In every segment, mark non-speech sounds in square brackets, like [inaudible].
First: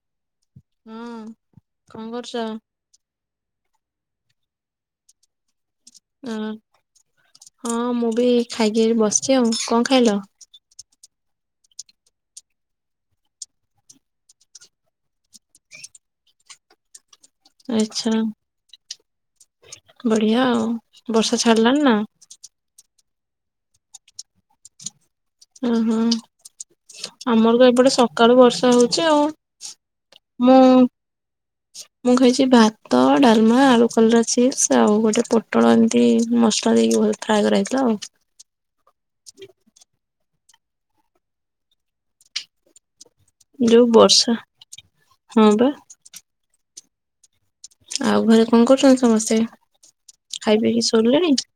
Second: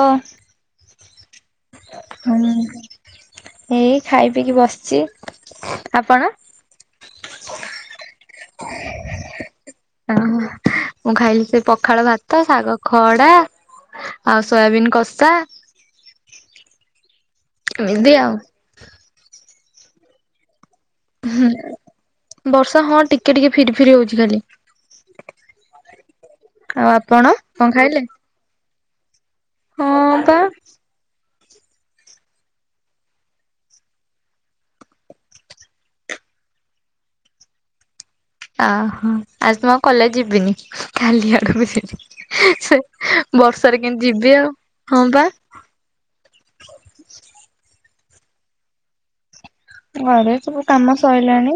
ଓ? ହଁ କଣ କରୁଛ? ହୁଁ। ଏଇ ଖାଇ ପିଇକି ବସିଛି। ଅ ଆପଣ? ହଁ, ମୁଁ ବି ଖାଇକି ଏଇ ବସିଛି ଆଉ। କଣ ଖାଇଲ? ମୁଁ ଖାଇଲି ସେ ପଖାଳ ଭାତ, ଶାଗ ଖଡା ଆଉ ସୋୟାବିନ୍ କଷା। ଆଚ୍ଛା, ଏମିତି ଆଉ ବଢିଆ ଆଉ। ବର୍ଷା ଛାଡିଲାଣି ନା? ବର୍ଷା ହଁ ଟିକେ ଟିକେ ଫିରି ଫିରି ହଉଛି ଖାଲି। ଓହୋଃ। ଆଉ ଆପଣ ଆମର ତ କଣ ଏପଟେ ଖାଇଲେ? ସକାଳୁ ବର୍ଷା ହଉଛି ଆଉ। ହଁ ପା। ମୁଁ [inaudible] ମୁଁ ଖାଇଛି ଭାତ, ଡାଲମା, ଆଳୁ କଲରା ଚିପ୍ସ ଆଉ ଗୋଟେ ପୋଟଳ ଏମିତି ମସଲା ଦେଇକି ଭ ଫ୍ରାଏ କରା ହେଇଥିଲା ଆଉ। ଓହୋଃ ଆଜି ତ ମୁଁ ଆଉ କଲେଜ ଯିବିନି। କାଲି ଆଡକୁ ଯିବି। ସେ ବର୍ଷାରେ ଯୋଉ କେମତି ବର୍ଷା ଯିବି ଆଉ? ହଁ ପା। ହଁ ପା। ଆଉ ଘରେ କଣ କରୁଛନ୍ତି ସମସ୍ତେ? ଘରେ ଖାଇ ସବୁ ପିଇକି କାମ ଶୋଇଲେଣି ସଇଲାଣି।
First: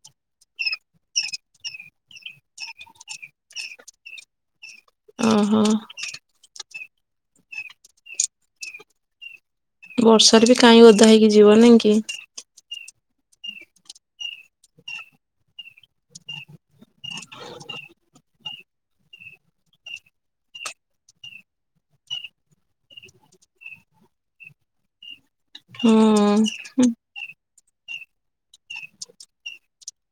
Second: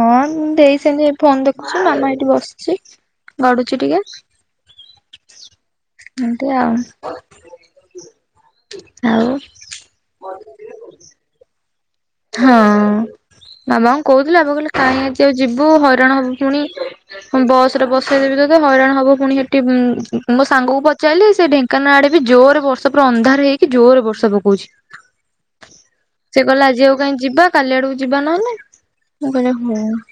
ହଁ ମୋ ଦେଇ ସେମିତି ଫୋନ ଦେଖୁଛି, ମାମା ଏଇଠି ବସିଛି ଗଡୁଛି ଟିକେ। ଓହୋଃ। ଏମତି ଆଉ। ଆଉ? ବର୍ଷାରେ ବି କାଇଁ ଓଦା ହେଇକି ଯିବ, ନାଇଁ କି? ହଁ, ବାବାଙ୍କୁ କହୁଥିଲି ଆମ କହିଲେ କାହିଁ ଆଜି ଆଉ ଯିବୁ ହଇରାଣ ହବୁ ପୁଣି ହଁ ବସ୍ ରେ ବସେଇଦେବି ତୋତେ ହଇରାଣ ହବ ପୁଣି ହେଠି, ମୋ ସାଙ୍ଗକୁ ପଚାରଲି ସେ ଢେ ଙ୍କାନାଳ ଆଡେ ବି ଜୋରେ ବର୍ଷା ପୁରା ଅନ୍ଧାର ହେଇକି ଜୋରେ ବର୍ଷା ପକଉଛି। ସେ ହୁଁ। କହିଲା ଆଜି ଆଉ କାହିଁ ଯିବା କାଲି ଆଡକୁ ଯିବା ନହେଲେ। ମୁଁ କହିଲି ହଉ।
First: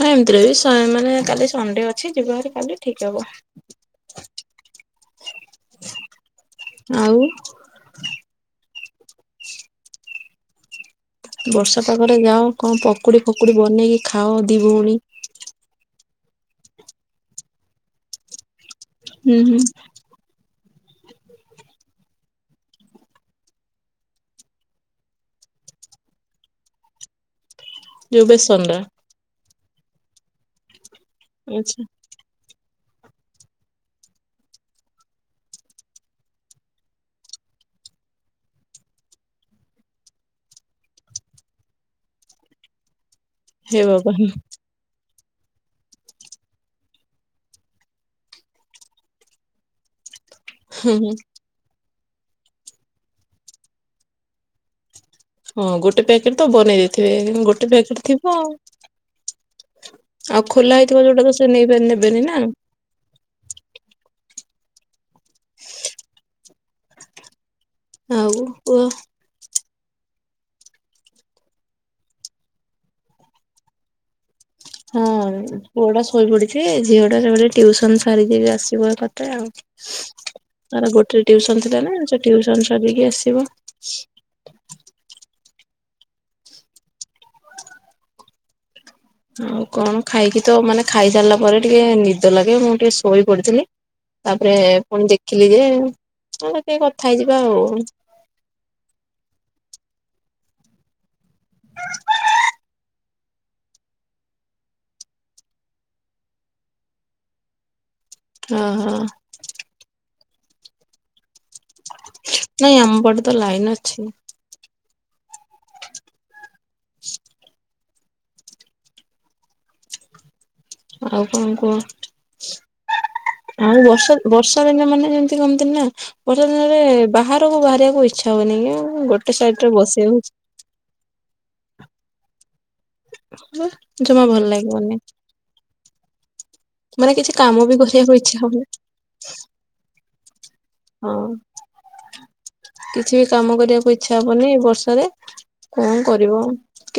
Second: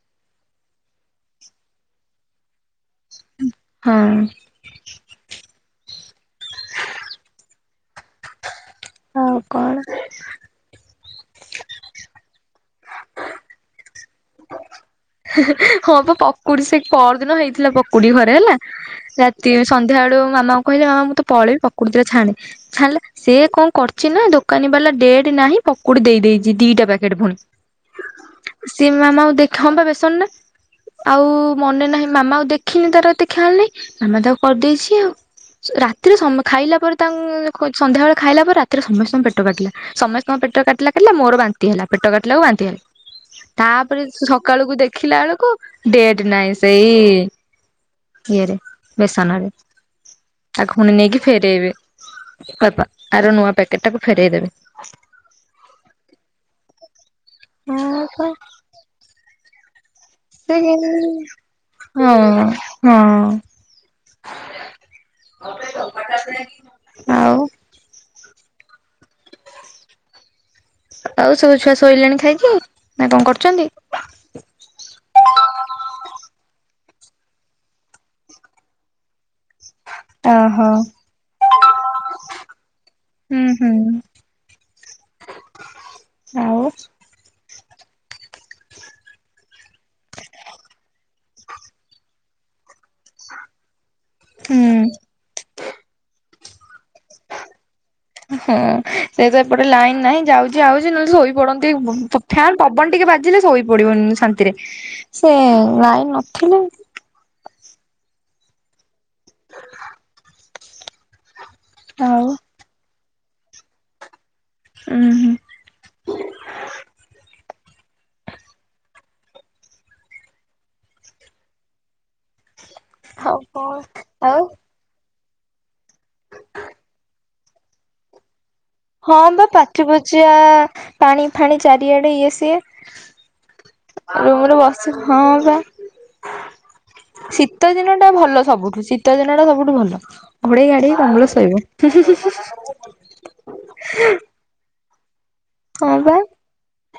ହଁ ଏମିତିରେ ବି ମାନେ କାଲି ସଣ୍ଡେ ଅଛି ଯିବା ଭାର କାଲି ଠିକ ହବ। ହଁ। ଆଉ? ଆଉ କଣ? ବର୍ଷା ପାଗରେ ଯାଅ, କଣ ପକୁଡ଼ି ଫକୁଡ଼ି ବନେଇକି ଖାଅ ଦି ଭଉଣୀ। ହଁ ପା ପକୁଡି, ସେ ପରଦିନ ହେଇଥିଲା ପକୁଡି ଘରେ ହେଲା। ହୁଁ ରାତି ହୁଁ। ସନ୍ଧ୍ୟା ବେଳକୁ ମାମାଙ୍କୁ କହିଲି ମାମା ମୁଁ ତ ପଳେଇବି ପକୁଡ ଦିଇଟା ଛାଣେ। ଛାଣିଲା। ସେ କଣ କରଛି ନା ଦୋକାନୀ ବାଲା ଡେଟ୍ ନାହିଁ ପକୁଡି ଦେଇ ଦେଇଛି ଦିଟା ପ୍ୟାକେଟ ପୁଣି। ଯୋଉ ବେସନରା ସିଏ ମୋ ମାମାକୁ ଦେଖା ହଁ ବା ବେସନ ଟା, ଆଉ ଆଚ୍ଛା ମନେ ନାହିଁ ମାମା ଆଉ ଦେଖିନି ତାର ଏତେ ଖିଆଲ୍ ନାହିଁ ମାମା ତାକୁ କରିଦେଇଛି ଆଉ। ରାତିରେ ଖାଇଲା ପରେ ତାଙ୍କୁ ସନ୍ଧ୍ୟାବେେଳେ ଖାଇଲା ପରେ ରାତିରେ ସମସ୍ତଙ୍କ ପେଟ କାଟିଲା। ସମସ୍ତଙ୍କ ପେଟ କାଟିଲା କାଟିଲା, ମୋର ବାନ୍ତି ହେଲା, ପେଟ କାଟିଲା କୁ ବାନ୍ତି ହେଲା। ହେ ତାପରେ ବାବା ହୁଁ ସକାଳକୁ ଦେଖିଲା ବେଳକୁ ଡେଟ୍ ନାହିଁ, ସେଇ ଇଏରେ ବେସନରେ। ତାକୁ ପୁଣି ହୁଁ ନେଇକି ଫେରେଇବେ, ପାପା ଆର ନୂଆ ପ୍ୟାକେଟ୍ ଟାକୁ ଫେରେଇ ଦେବେ। ହଁ ଗୋଟେ ପ୍ୟାକେଟ୍ ତ ବନେଇ ଦେଇଥିବେ, ଗୋଟେ ପ୍ୟାକେଟ୍ ହଁ ପା ଥିବ। ଆଉ ସେ ଖୋଲା ହେଇଥିବ ଯୋଉଟା ତ ସେ ନେଇବେ ହଁ ନେବେନି ନା। ହଁ, ଆଉ। ଆଉ କୁହ। ଆଉ ସବୁ ଛୁଆ ଶୋଇଲେଣି ଖାଇକି ନା କଣ କରୁଛନ୍ତି? ହଁ ପୁଅ ଟା ଶୋଇପଡିଛି, ଝିଅ ଟା ସେପଟେ ଟିଉସନ୍ ସାରିକି ଏବେ ଆସିବ [unintelligible] ଆଉ। ଓହୋ ତାର ଗୋଟେ ଟିଉସନ୍ ଥିଲା ନା ସେ ଟିଉସନ୍ ସାରିକି ହୁଁ ଆସିବ। ହୁଁ ଆଉ ଆଉ କଣ ଖାଇକି ତ ମାନେ ଖାଇ ସାରିଲା ପରେ ଟିକେ ନିଦ ଲାଗେ ମୁଁ ଟିକେ ଶୋଇ ପଡିଥିଲି, ତାପରେ ହୁଁ ପୁଣି ଦେ ଖିଲି ଯେ ତାଲ ଟିକେ କଥା ହେଇଯିବା ଆଉ। ହଁ ସେ ତ ଏପଟେ ଲାଇନ୍ ନାହିଁ, ଯାଉଚି ଆାଉଚି ନହେଲେ ଶୋଇ ପଡନ୍ତି ବୁ-ପ-ଫ୍ୟାନ୍ ପବନ ଟିକେ ବା ଥିଲେ ଶୋଇପଡିବନ ଶାନ୍ତିରେ, ସେ ଲାଇନ୍ ନଥିଲେ ହଁ, ହଁ। ଆଉ ନାଇଁ ଆମ ପଟେ ତ ଲାଇନ୍ ଅଛି। ଉଁ, ହୁଁ। ଆଉ କଣ କୁହ? ହଉ କଣ ଆଉ ବର୍ଷ ଆଉ ବର୍ଷା ଦିନ ମାନେ ଏମତି କହନ୍ତିନେ ନା। ବର୍ଷା ଦିନରେ ବାହାରକୁ ବାହାରିବାକୁ ଇଚ୍ଛା ହୁଏନି କି ଆଉ ହଁ ବା ପାଚ ପଚିଆ ପାଣି ଫାଣି ଚାରିଆଡେ ଇଏ ସିଏ। ଜମା ଭଲ ରୁମ୍ ରେ ଲାଗିବନି ବସି ହଁ ବା ମାନେ କିଛି କାମ ଶୀତ ବି ଦିନ ଟା କରିବାକୁ ଇଚ୍ଛା ଭଲ ହଉନି ସବୁଠୁ, ଶୀତ ଦିନ ଟା ସବୁଠୁ ଭଲ। ଘୋଡେଇ ଘାଡେଇ ହଁ କମ୍ବଳ ଶୋଇବ। କିଛି ବି କାମ କରିବାକୁ ଇଚ୍ଛା ହବନି ଏ ବର୍ଷାରେ କଣ ହଁ ବା କରିବ।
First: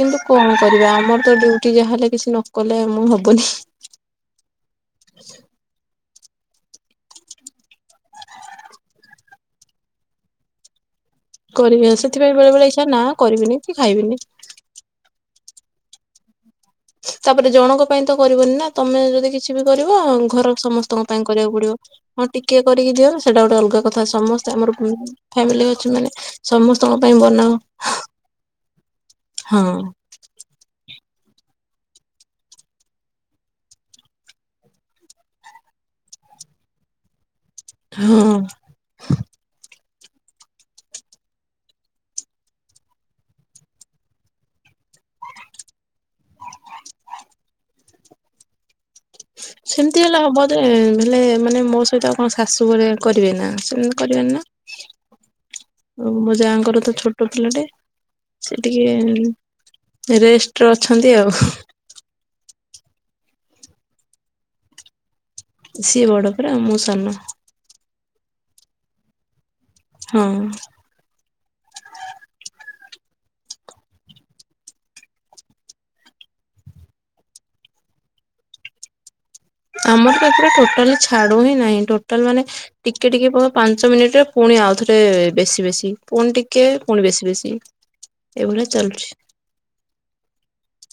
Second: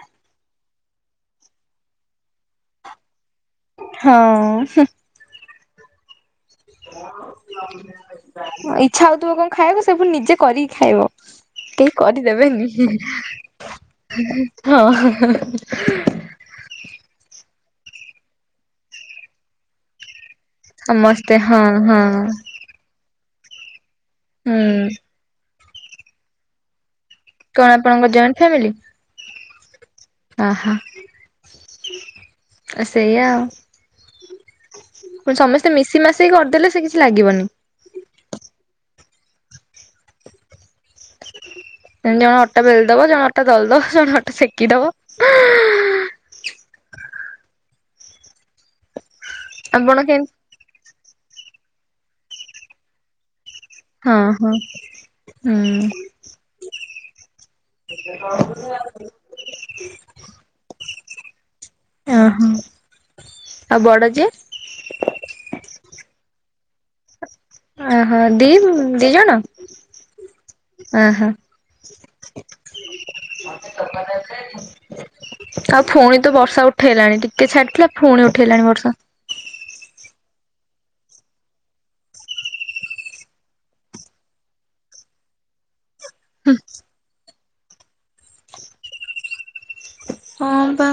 କିନ୍ତୁ କଣ କରିବା ଆମର ତ ଡ୍ୟୁଟି ଯାହା ହେଲେ କିଛି ନ କଲେ ମୁଁ ହବନି। ହଁ, ହୁଁ। ଇଚ୍ଛା ହଉଥୁବ କଣ ଖାଇବାକୁ ସେ ପୁଣେ ନିଜେ କରିକି ଖାଇବ। କରିବି କେହି ସେଥିପାଇଁ ବେଳେ ବେଳେ ଇଚ୍ଛା କରିଦେବେନି, ନା କରିବିନି କି ଖାଇବିନି ହଁ। ତାପରେ ଜଣଙ୍କ ପାଇଁ ତ କରିବନି ନା, ତୋମେ ଯଦି କିଛି ବି କରିବ ଘର ସମସ୍ତଙ୍କ ପାଇଁ ସମସ୍ତେ କରିବାକୁ ହଁ ପଡିବ, ହଁ ଟିକେ କରିକି ଦିଅ, ସେଟା ଗୋଟେ ଅଲଗା କଥା। ସମସ୍ତେ ଆମର ହୁଁ ଉଁ, ଫ୍ୟାମିଲି ଅଛି ମାନେ ସମସ୍ତଙ୍କ ପାଇଁ ବନ କଣ ଆପଣଙ୍କ ଜଏଣ୍ଟ ଫ୍ୟାମିଲି? ହଁ। ଓହୋ, ଓ ସେଇୟା। [unintelligible] ସମସ୍ତେ ମିଶି ମାସିକି କରିଦେଲେ ସେ କିଛି ଲାଗିବନି। ହଁ। ଜଣେ ଅଟା ବେଲି ଦବ, ଜଣେ ଅଟା ଦଳ ଦବ, ଜଣେ ଅଟା ସେକି ଦବ। ଆପଣ ସେମିତି ହେଲେ କେମତି ହବ ଯେ, ହେଲେ ମାନେ ମୋ ସହିତ ଆଉ କଣ ଶାଶୁ ଘରେ କରିବେ ନା। ହଁ, ହଁ। ହୁଁ ଆଉ ମୋ ଯାଙ୍କର ତ ଛୋଟ ପିଲାଟେ। ସେ ଟିକିଏ ରେଷ୍ଟ ରେ ଅଛନ୍ତି ଆଉ। ଓ ହଁ, ଆଉ ବଡ ଯେ? ସିଏ ବଡ ପରା ଆଉ ମୁଁ ସାନ। ଓହୋ ଦି ଦି ଜଣ। ହଁ। ଓହୋ। ଆଉ ପୁଣି ତ ବର୍ଷା ଉଠେଇଲାଣି। ଟିକେ ଛାଡିଥିଲା ପୁଣି ଉଠେଇଲାଣି ବର୍ଷା। ଆମର ତ ଏପଟେ ଟୋଟାଲି ଛାଡୁ ହିଁ ନାହିଁ। ଟୋଟାଲ ମାନେ ଟିକେ ଟିକେ କମ୍ ପାଞ୍ଚ ମିନିଟରେ ପୁଣି ଆଉ ଥରେ ବେଶୀ ବେଶୀ। ପୁଣି ଟିକେ ପୁଣି ବେଶୀ ବେଶୀ ଏଇଭଳିଆ ଚାଲୁଛି। ହଁ ବା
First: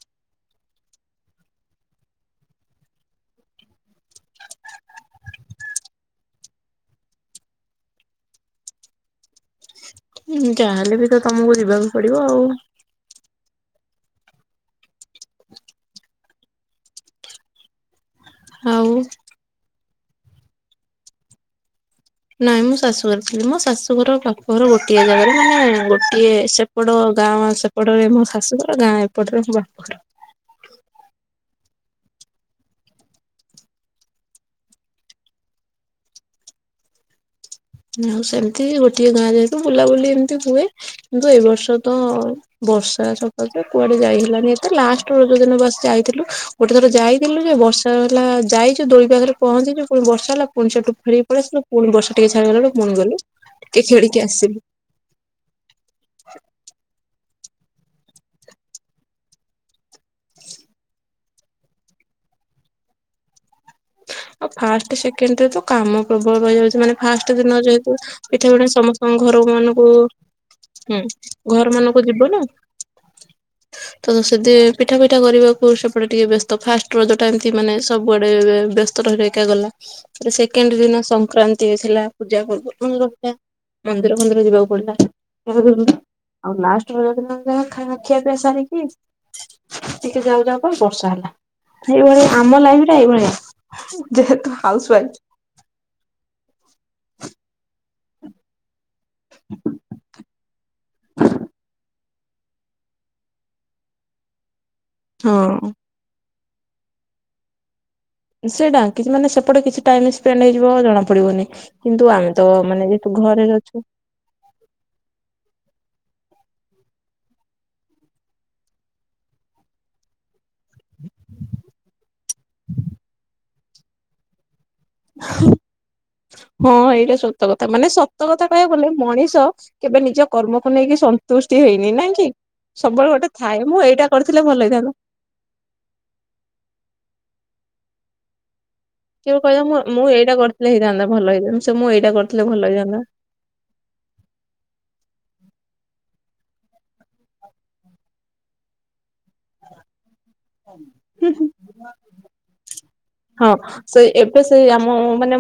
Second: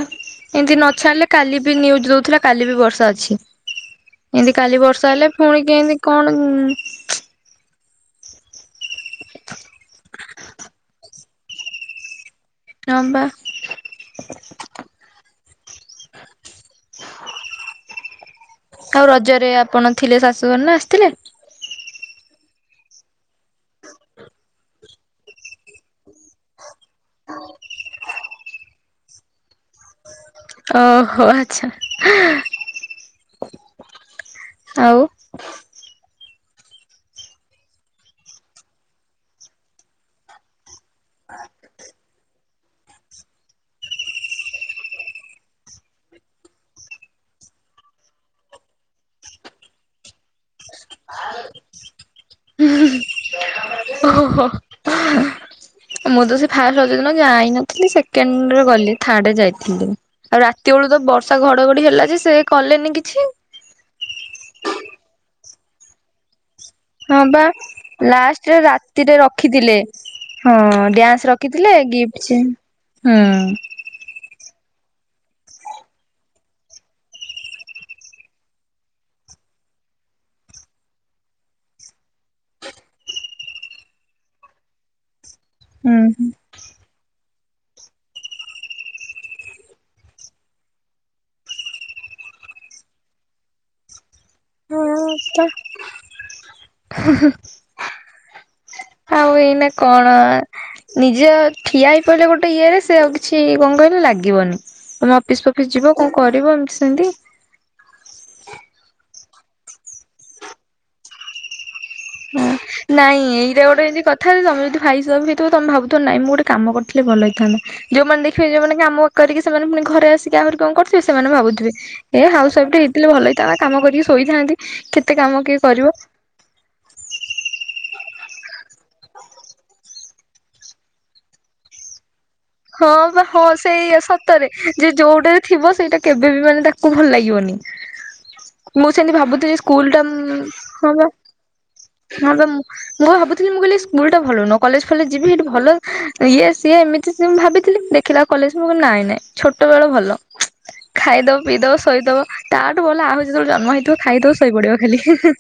ଏମତି ନ ଛାଡିଲେ କାଲି ବି ନିୟୁଜ ଦଉଥିଲା କାଲି ବି ବର୍ଷା ଅଛି। ଏମିତି କାଲି ବର୍ଷା ହେଲେ ପୁଣି କେମିତି କଣ ହୁଁ, ଯାହେଲେ ବି ସେ ତମକୁ ଯିବାକୁ ପଡିବ ଆଉ। ହ ବା। [unintelligible] ଆଉ ରଜରେ ଆପଣ ଥିଲେ ଶାଶୁଘର ନା ଆସିଥିଲେ? ନାଇଁ ମୁଁ ଶାଶୁଘରେ ଥିଲି। ମୋ ଶାଶୁଘର ବାପଘର ଗୋଟିଏ ଜାଗାରେ ମାନେ ଗୋଟିଏ ସେ ଏପଟ ଗାଁ ସେପଟରେ ମୋ ଶାଶୁଘର ଗାଁ ଏପଟରେ ମୋ ବାପଘର। ଓହୋ, ଆଚ୍ଛା। ଆଉ। ଆଉ ସେମିତି ଗୋଟିଏ ଗାଁରେ ଯେହେତୁ ବୁଲାବୁଲି ଏମିତି ହୁଏ। କିନ୍ତୁ ଏ ବର୍ଷ ତ ବର୍ଷା ଚକରରେ କୁଆଡେ ଯାଇଲାନି ଏତେ ଲାଷ୍ଟ ରଜ ଦିନ ବାସ ଯାଇଥିଲୁ। ଗୋଟେ ଥର ଯାଇଥିଲୁ ଯେ, ବର୍ଷା ହେଲା ଯାଇଛୁ, ଦୋଳି ପାଖରେ ପହଞ୍ଚିଛୁ, ପୁଣି ବର୍ଷା ହେଲା, ପୁଣି ସେଠୁ ଫେରି ଫେରିଆସିଲୁ, ପୁଣି ବର୍ଷା ଟିକେ ଛାଡ଼ିଗଲାରୁ ପୁଣି ଗଲୁ, ଟିକେ ଖେଳିକି ଓହୋ ଆସିଲୁ। ମୁଁ ତ ସେ ଫାଷ୍ଟ ରଜ ଦିନ ଯାଇନଥିଲି। ସେକେଣ୍ଡରେ ଗଲି, ଥାର୍ଡରେ ଯାଇଥିଲି। ଆଉ ରାତି ବେଳୁ ତ ବର୍ଷା ଘଡଘଡି ହେଲାଯେ, ସେ କଲେନି କିଛି। ଆଉ ଫାଷ୍ଟ ସେକେଣ୍ଡ ରେ ତ କାମ ପ୍ରବଳ ରଇଯାଉଛି ମାନେ ହଁ ଫାଷ୍ଟ ବା ଦିନ ଯେହେତୁ ପିଠା ଲାଷ୍ଟରେ ପଣା ସମସ୍ତଙ୍କ ରାତିରେ ଘର ରଖିଥିଲେ। ମାନଙ୍କୁ ହଁ ହୁଁ ଡ୍ୟାନ୍ସ ଘର ରଖିଥିଲେ ମାନଙ୍କୁ ଯିବ ଗିଫ୍ଟ ନା ସେ ଓମ ହୁଁ। ତ ସେଦି ପିଠା ପିଠା କରିବାକୁ ସେପଟେ ଟିକେ ବ୍ୟସ୍ତ। ଫାଷ୍ଟ ରଜ ଟା ଏମିତି ମାନେ ସବୁଆଡେ ବ୍ୟସ୍ତ। ରହି ରହିକା ଗଲା ସେକେଣ୍ଡ ଦିନ ସଂକ୍ରାନ୍ତି ଥିଲା ପୂଜା ପର୍ବ ରହିଲା। ମନ୍ଦିର ମନ୍ଦିର ଯିବାକୁ ପଡିଲା। ହୁଁ ଆଉ ଲାଷ୍ଟ [inaudible] ଯା ଖା ଖିଆ ପିଆ ସାରିକି ଟିକେ ଯାଉ ଯାଉ ପରେ ବର୍ଷା ହେଲା ଏଇଭଳିଆ ଆମ ଲାଇଫରେ ଏଇଭଳିଆ। ଯେହେତୁ ହାଉସ ୱାଇଫ। ହଁ ପା ହୁଁ ହୁଁ। ଆଉ ଏଇନା କଣ ନିଜ ଠିଆ ହେଇ କହିଲେ ଗୋଟେ ଇଏ ରେ ସେ ଆଉ କିଛି କଣ କହିଲେ ଲାଗିବନି ତମେ ଅଫିସ ହଁ ଫଫିସ ଯିବ। କଣ କରିବ ଏମିତି ସେମିତି। ସେ ଡାକିଚି ମାନେ ସେପଟେ କିଛି ଟାଇମ ସ୍ପେଣ୍ଡ ହେଇଯିବ ଜଣା ପଡିବନି। କିନ୍ତୁ ଆମେ ତ ମାନେ ଯେହେତୁ ଘରେ ରହିଛୁ। ତଥାପି ତମେ ଫାଇସପ୍ ହୋଇଥିବ ତମେ ଭାବୁଥିବ ନାଇ ମୁଁ ଗୋଟେ କାମ କରିଥିଲେ ଭଲ ହେଇଥାନ୍ତା। ଯୋଉମାନେ ଦେଖିବେ ଯୋଉମାନେ କାମ କରିକି ସେମାନେ ପୁଣି ଘରେ ଆସିକି ଆହୁରି କଣ କରୁଥିବେ ସେମାନେ ଭାବୁଥିବେ ଏ ହାଉସ ୱାଇଫ ଟେ ହେଇଥିଲେ ଭଲ ହେଇଥାନ୍ତା କାମ କରିକି ଶୋଇଥାନ୍ତି କେ କେତେ କାମ କିଏ କରିବ। ହଁ ଏଇଟା ସତ କଥା। ମାନେ ସତ କଥା କହିବାକୁ ଗଲେ ମଣିଷ କେବେ ନିଜ କର୍ମକୁ ନେଇକି ସନ୍ତୁଷ୍ଟି ହେଇନି ନାଇଁ କି। ହଁ ସବୁବେଳେ ବା ଗୋଟେ ହଁ ଥାଏ ମୁଁ ସେଇଆ ଏଇଟା କରିଥିଲେ ସତରେ, ଭଲ ଯେ ହେଇଥାନ୍ତା। ଯୋଉଟେ ଥିବ ସେଇଟା କେବେ ବି ମାନେ ତାକୁ ଭଲ ଲାଗିବନି। ମୁଁ ସେମିତି କେବେ ଭାବୁଥିଲି କହିବ ମୁଁ ସ୍କୁଲ୍ ଟା ମୁଁ ଏଇଟା କରିଥିଲେ ହଁ ପା। [unintelligible] ହଁ ପା ଭଲ ହେଇଥାନ୍ତା। ମୁଁ ଭାବୁଥିଲି ମୁଁ କହିଲି ସ୍କୁଲଟା ଭଲ ନୁହଁ, କଲେଜ୍ ଫଲେଜ୍ ଯିବି ହେଠି ଭଲ ଇଏ ସିଏ ଏମିତି ମୁଁ ଭାବିଥିଲି, ଦେଖିଲା କଲେଜ୍ ମୁଁ କହିନି ନାଇଁ ନାଇଁ ଛୋଟବେଳ ଭଲ। ଖାଇଦେବ, ପିଇଦବ, ଶୋଇଦବ ତାଠୁ ଭଲ ଆହୁରି ହଁ ଯେତେବେଳେ ଜନ୍ମ ହେଇଥିବ ସେ ଖାଇଥିବ ଶୋଇପଡିବ ଖାଲି।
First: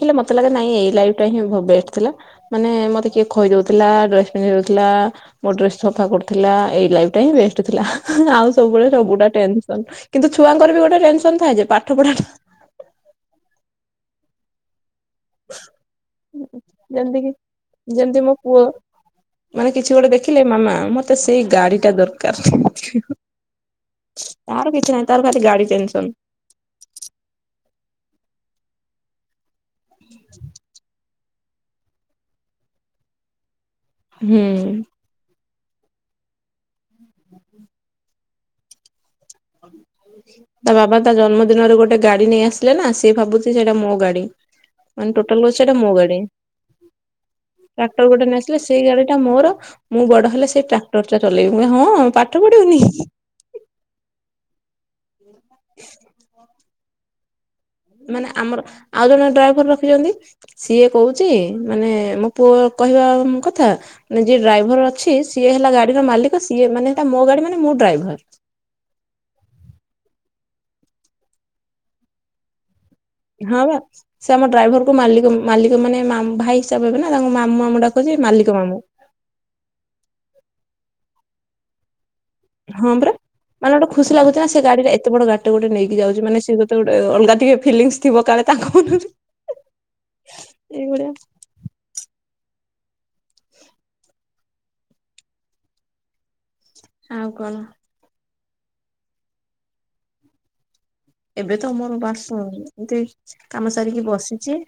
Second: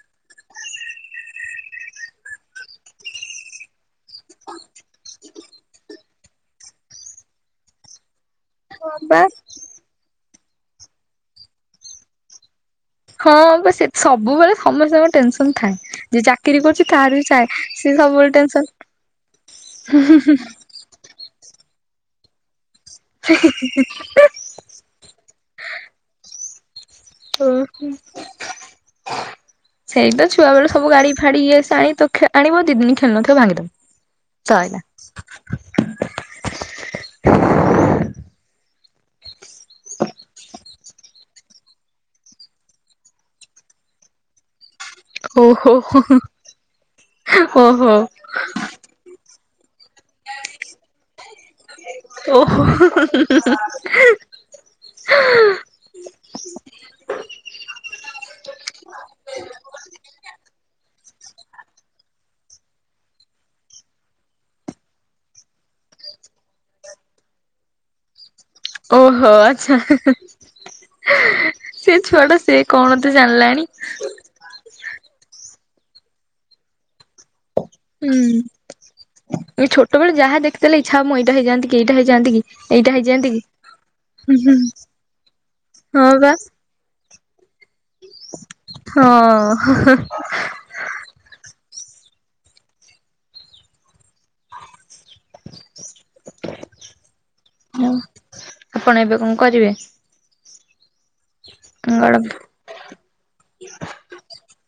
ହେଲେ ମତେ ଲାଗେ ନାଇଁ ଏଇ ଲାଇଫ୍ ଟା ହିଁ ବେଷ୍ଟ ଥିଲା। ମାନେ ମତେ କିଏ ଖୋଇ ଦଉଥିଲା ଡ୍ରେସ୍ ପିନ୍ଧେଇଦଉଥିଲା, ମୋ ଡ୍ରେସ୍ ସଫା କରୁଥିଲା ଏଇ ଲାଇଫ୍ ଟା ହିଁ ବେଷ୍ଟ ଥିଲା। ଆଉ ସବୁବେଳେ ହଁ ସବୁ ବା ଟା ଟେନସନ୍। କିନ୍ତୁ ଛୁଆଙ୍କର ବି ଗୋଟେ ଟେନସନ୍ ଥାଏ ଯେ ପାଠ ପଢା ହଁ ବା ସେ ସବୁବେଳେ ସମସ୍ତଙ୍କର ଟେନସନ୍ ଥାଏ। ଯିଏ ଚାକିରି କରୁଚି ଯେମିତି ତାର ବି କିି ଥାଏ। ସିଏ ଯେମିତି ମୋ ସବୁବେଳେ ପୁଅ ଟେନସନ୍। ମାନେ କିଛି ଗୋଟେ ଦେଖିଲେ ମାମା ମତେ ସେଇ ଗାଡି ଟା ଦରକାର। ତାର କିଛି ନାହିଁ, ତାର ଖାଲି ଗାଡି ଟେନସନ୍। ଉଁ ହୁଁ। ସେଇ ତ ଛୁଆବେଳୁ ସବୁ ଗାଡି ଫାଡି ଇଏ ସେ ଆଣି ତ ଆଣିବ ଦି ଦିନ ଖେଳି ନଥିବ ହୁଁ। ଭାଙ୍ଗିଦବ। ସଇଲା। ତା ବାବା ତା ଜନ୍ମଦିନରେ ଗୋଟେ ଗାଡି ନେଇ ଆସିଲେ ନା ସିଏ ଭାବୁଚି ସେଇଟା ମୋ ଗାଡି। ମାନେ ଟୋଟାଲ୍ କହୁଚି ଓହୋ ସେଟା ମୋ ଗାଡି। ଓହୋ ଟ୍ରାକ୍ଟର ଗୋଟେ ନେଇ ଆସିଲେ, ସେଇ ଗାଡି ଟା ମୋର ମୁଁ ବଡ ହେଲେ ସେଇ ଟ୍ରାକ୍ଟର ଟା ଚଲେଇବି। ମୁଁ କହିଲି ହଁ ପାଠ ପଢିବୁନି। ହୁଁ ହୁଁ। ମାନେ ଆମର ଆଉ ଜଣେ ଡ୍ରାଇଭର ରଖିଛନ୍ତି। ସିଏ କହୁଚି ମାନେ ମୋ ପୁଅ କହିବା କଥା ମାନେ ଯିଏ ଡ୍ରାଇଭର ଅଛି, ସିଏ ହେଲା ଗାଡିର ମାଲିକ। ସିଏ ମାନେ ହେଟା ମୋ ଗାଡି ମାନେ ମୁଁ ଡ୍ରାଇଭର। ଓହୋ ଆଚ୍ଛା। ସିଏ ଛୁଆଟା ସେ କଣ ବୋଧେ ହଁ ଜାଣିଲାଣି। ବା ସେ ଆମ ଡ୍ରାଇଭରକୁ ମାଲିକ ମାଲିକ ମାନେ ମାମ୍ ଭାଇ ହିସାବ ହେବେ ନା ତାଙ୍କୁ ମାମୁଁ ମାମୁଁ ଡାକୁ ହୁଁ। ଛୋଟବେଳେ ଯାହା ଦେଖିଥିଲେ ଇଚ୍ଛା ମୁଁ ଏଇଟା ହେଇଯାନ୍ତି କି ଏଇଟା ହେଇଯାନ୍ତି କି। ଏଇଟା ହଁ ପରା। ହେଇଯାଆନ୍ତି କି। ମାନେ ଗୋଟେ ଖୁସି ଲାଗୁଚି ନା ସେ ଗାଡିଟା ଏତେ ବଡ ଗୋଟେ ନେଇକି ହଁ ଯାଉଚି ବା ମାନେ ସେ ତ ଗୋଟେ ଅଲଗା ଟିକେ ଫିଲିଙ୍କସ୍ ଥିବ କାଳେ ତାଙ୍କ ମନରେ। ହଁ। ଏଇଭଳିଆ। [inaudible] ଆଉ କଣ? ଆଉ ଆପଣ ଏବେ କଣ କରିବେ? ଏବେ ତ ମୋର କଣ ବାସ ଏମତି କାମ ସାରିକି ବସିଚି।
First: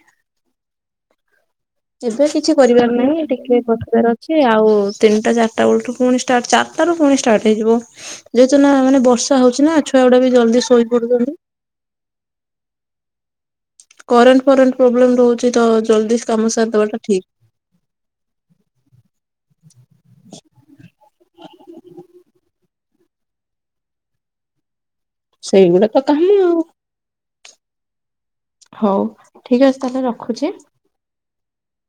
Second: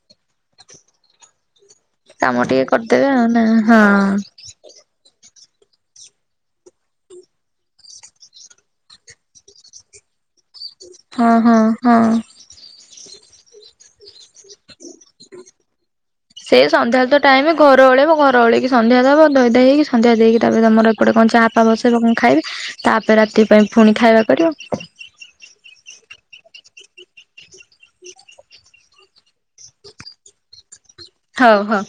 ଏବେ କାମ କିଛି ଟିକେ କରିବାର କରିଦେବେ ନାହିଁ, ଆଉ ନା ଟିକେ ହଁ। ବସିବାର ଅଛି। ଆଉ ତିନିଟା ଚାରିଟା ବେଳୁଠୁ ପୁଣି ଷ୍ଟାର୍ଟ, ଚାରଟା ରୁ ପୁଣି ଷ୍ଟାର୍ଟ ହେଇଯିବ। ଯେହେତୁ ନା ମାନେ ବର୍ଷା ହଉଚି ନା ଛୁଆ ଗୁଡା ବି ଜଲଦି ସ୍କୁ ହଁ ହଁ ହଁ। କରେଣ୍ଟ ଫରେଣ୍ଟ ପ୍ରୋବ୍ଲେମ୍ ରହୁଚି ତ ଜଲଦି ସେଇ ସନ୍ଧ୍ୟାବେଳ ତ ଟାଇମି ଘର ଓଳେଇବ ଘର ଓଳେଇକି ସନ୍ଧ୍ୟା ଦବ ଧୋଇ ଧାଇ ହେଇକି। ସନ୍ଧ୍ୟା ଦେଇକି ତାପରେ ତମର ଏପଟେ କଣ ଚାହା ଫା ବସେଇବ କଣ ଖାଇବି? ତା ପରେ ରାତି ପାଇଁ ପୁଣି ଖାଇବା କରିବ। ସେଇଗୁଡା ତ କାମ ଆଉ। [inaudible] ହଉ, ଠିକ୍ ଅଛି ତାହେଲେ ରଖୁଛି? ହଉ ହଉ।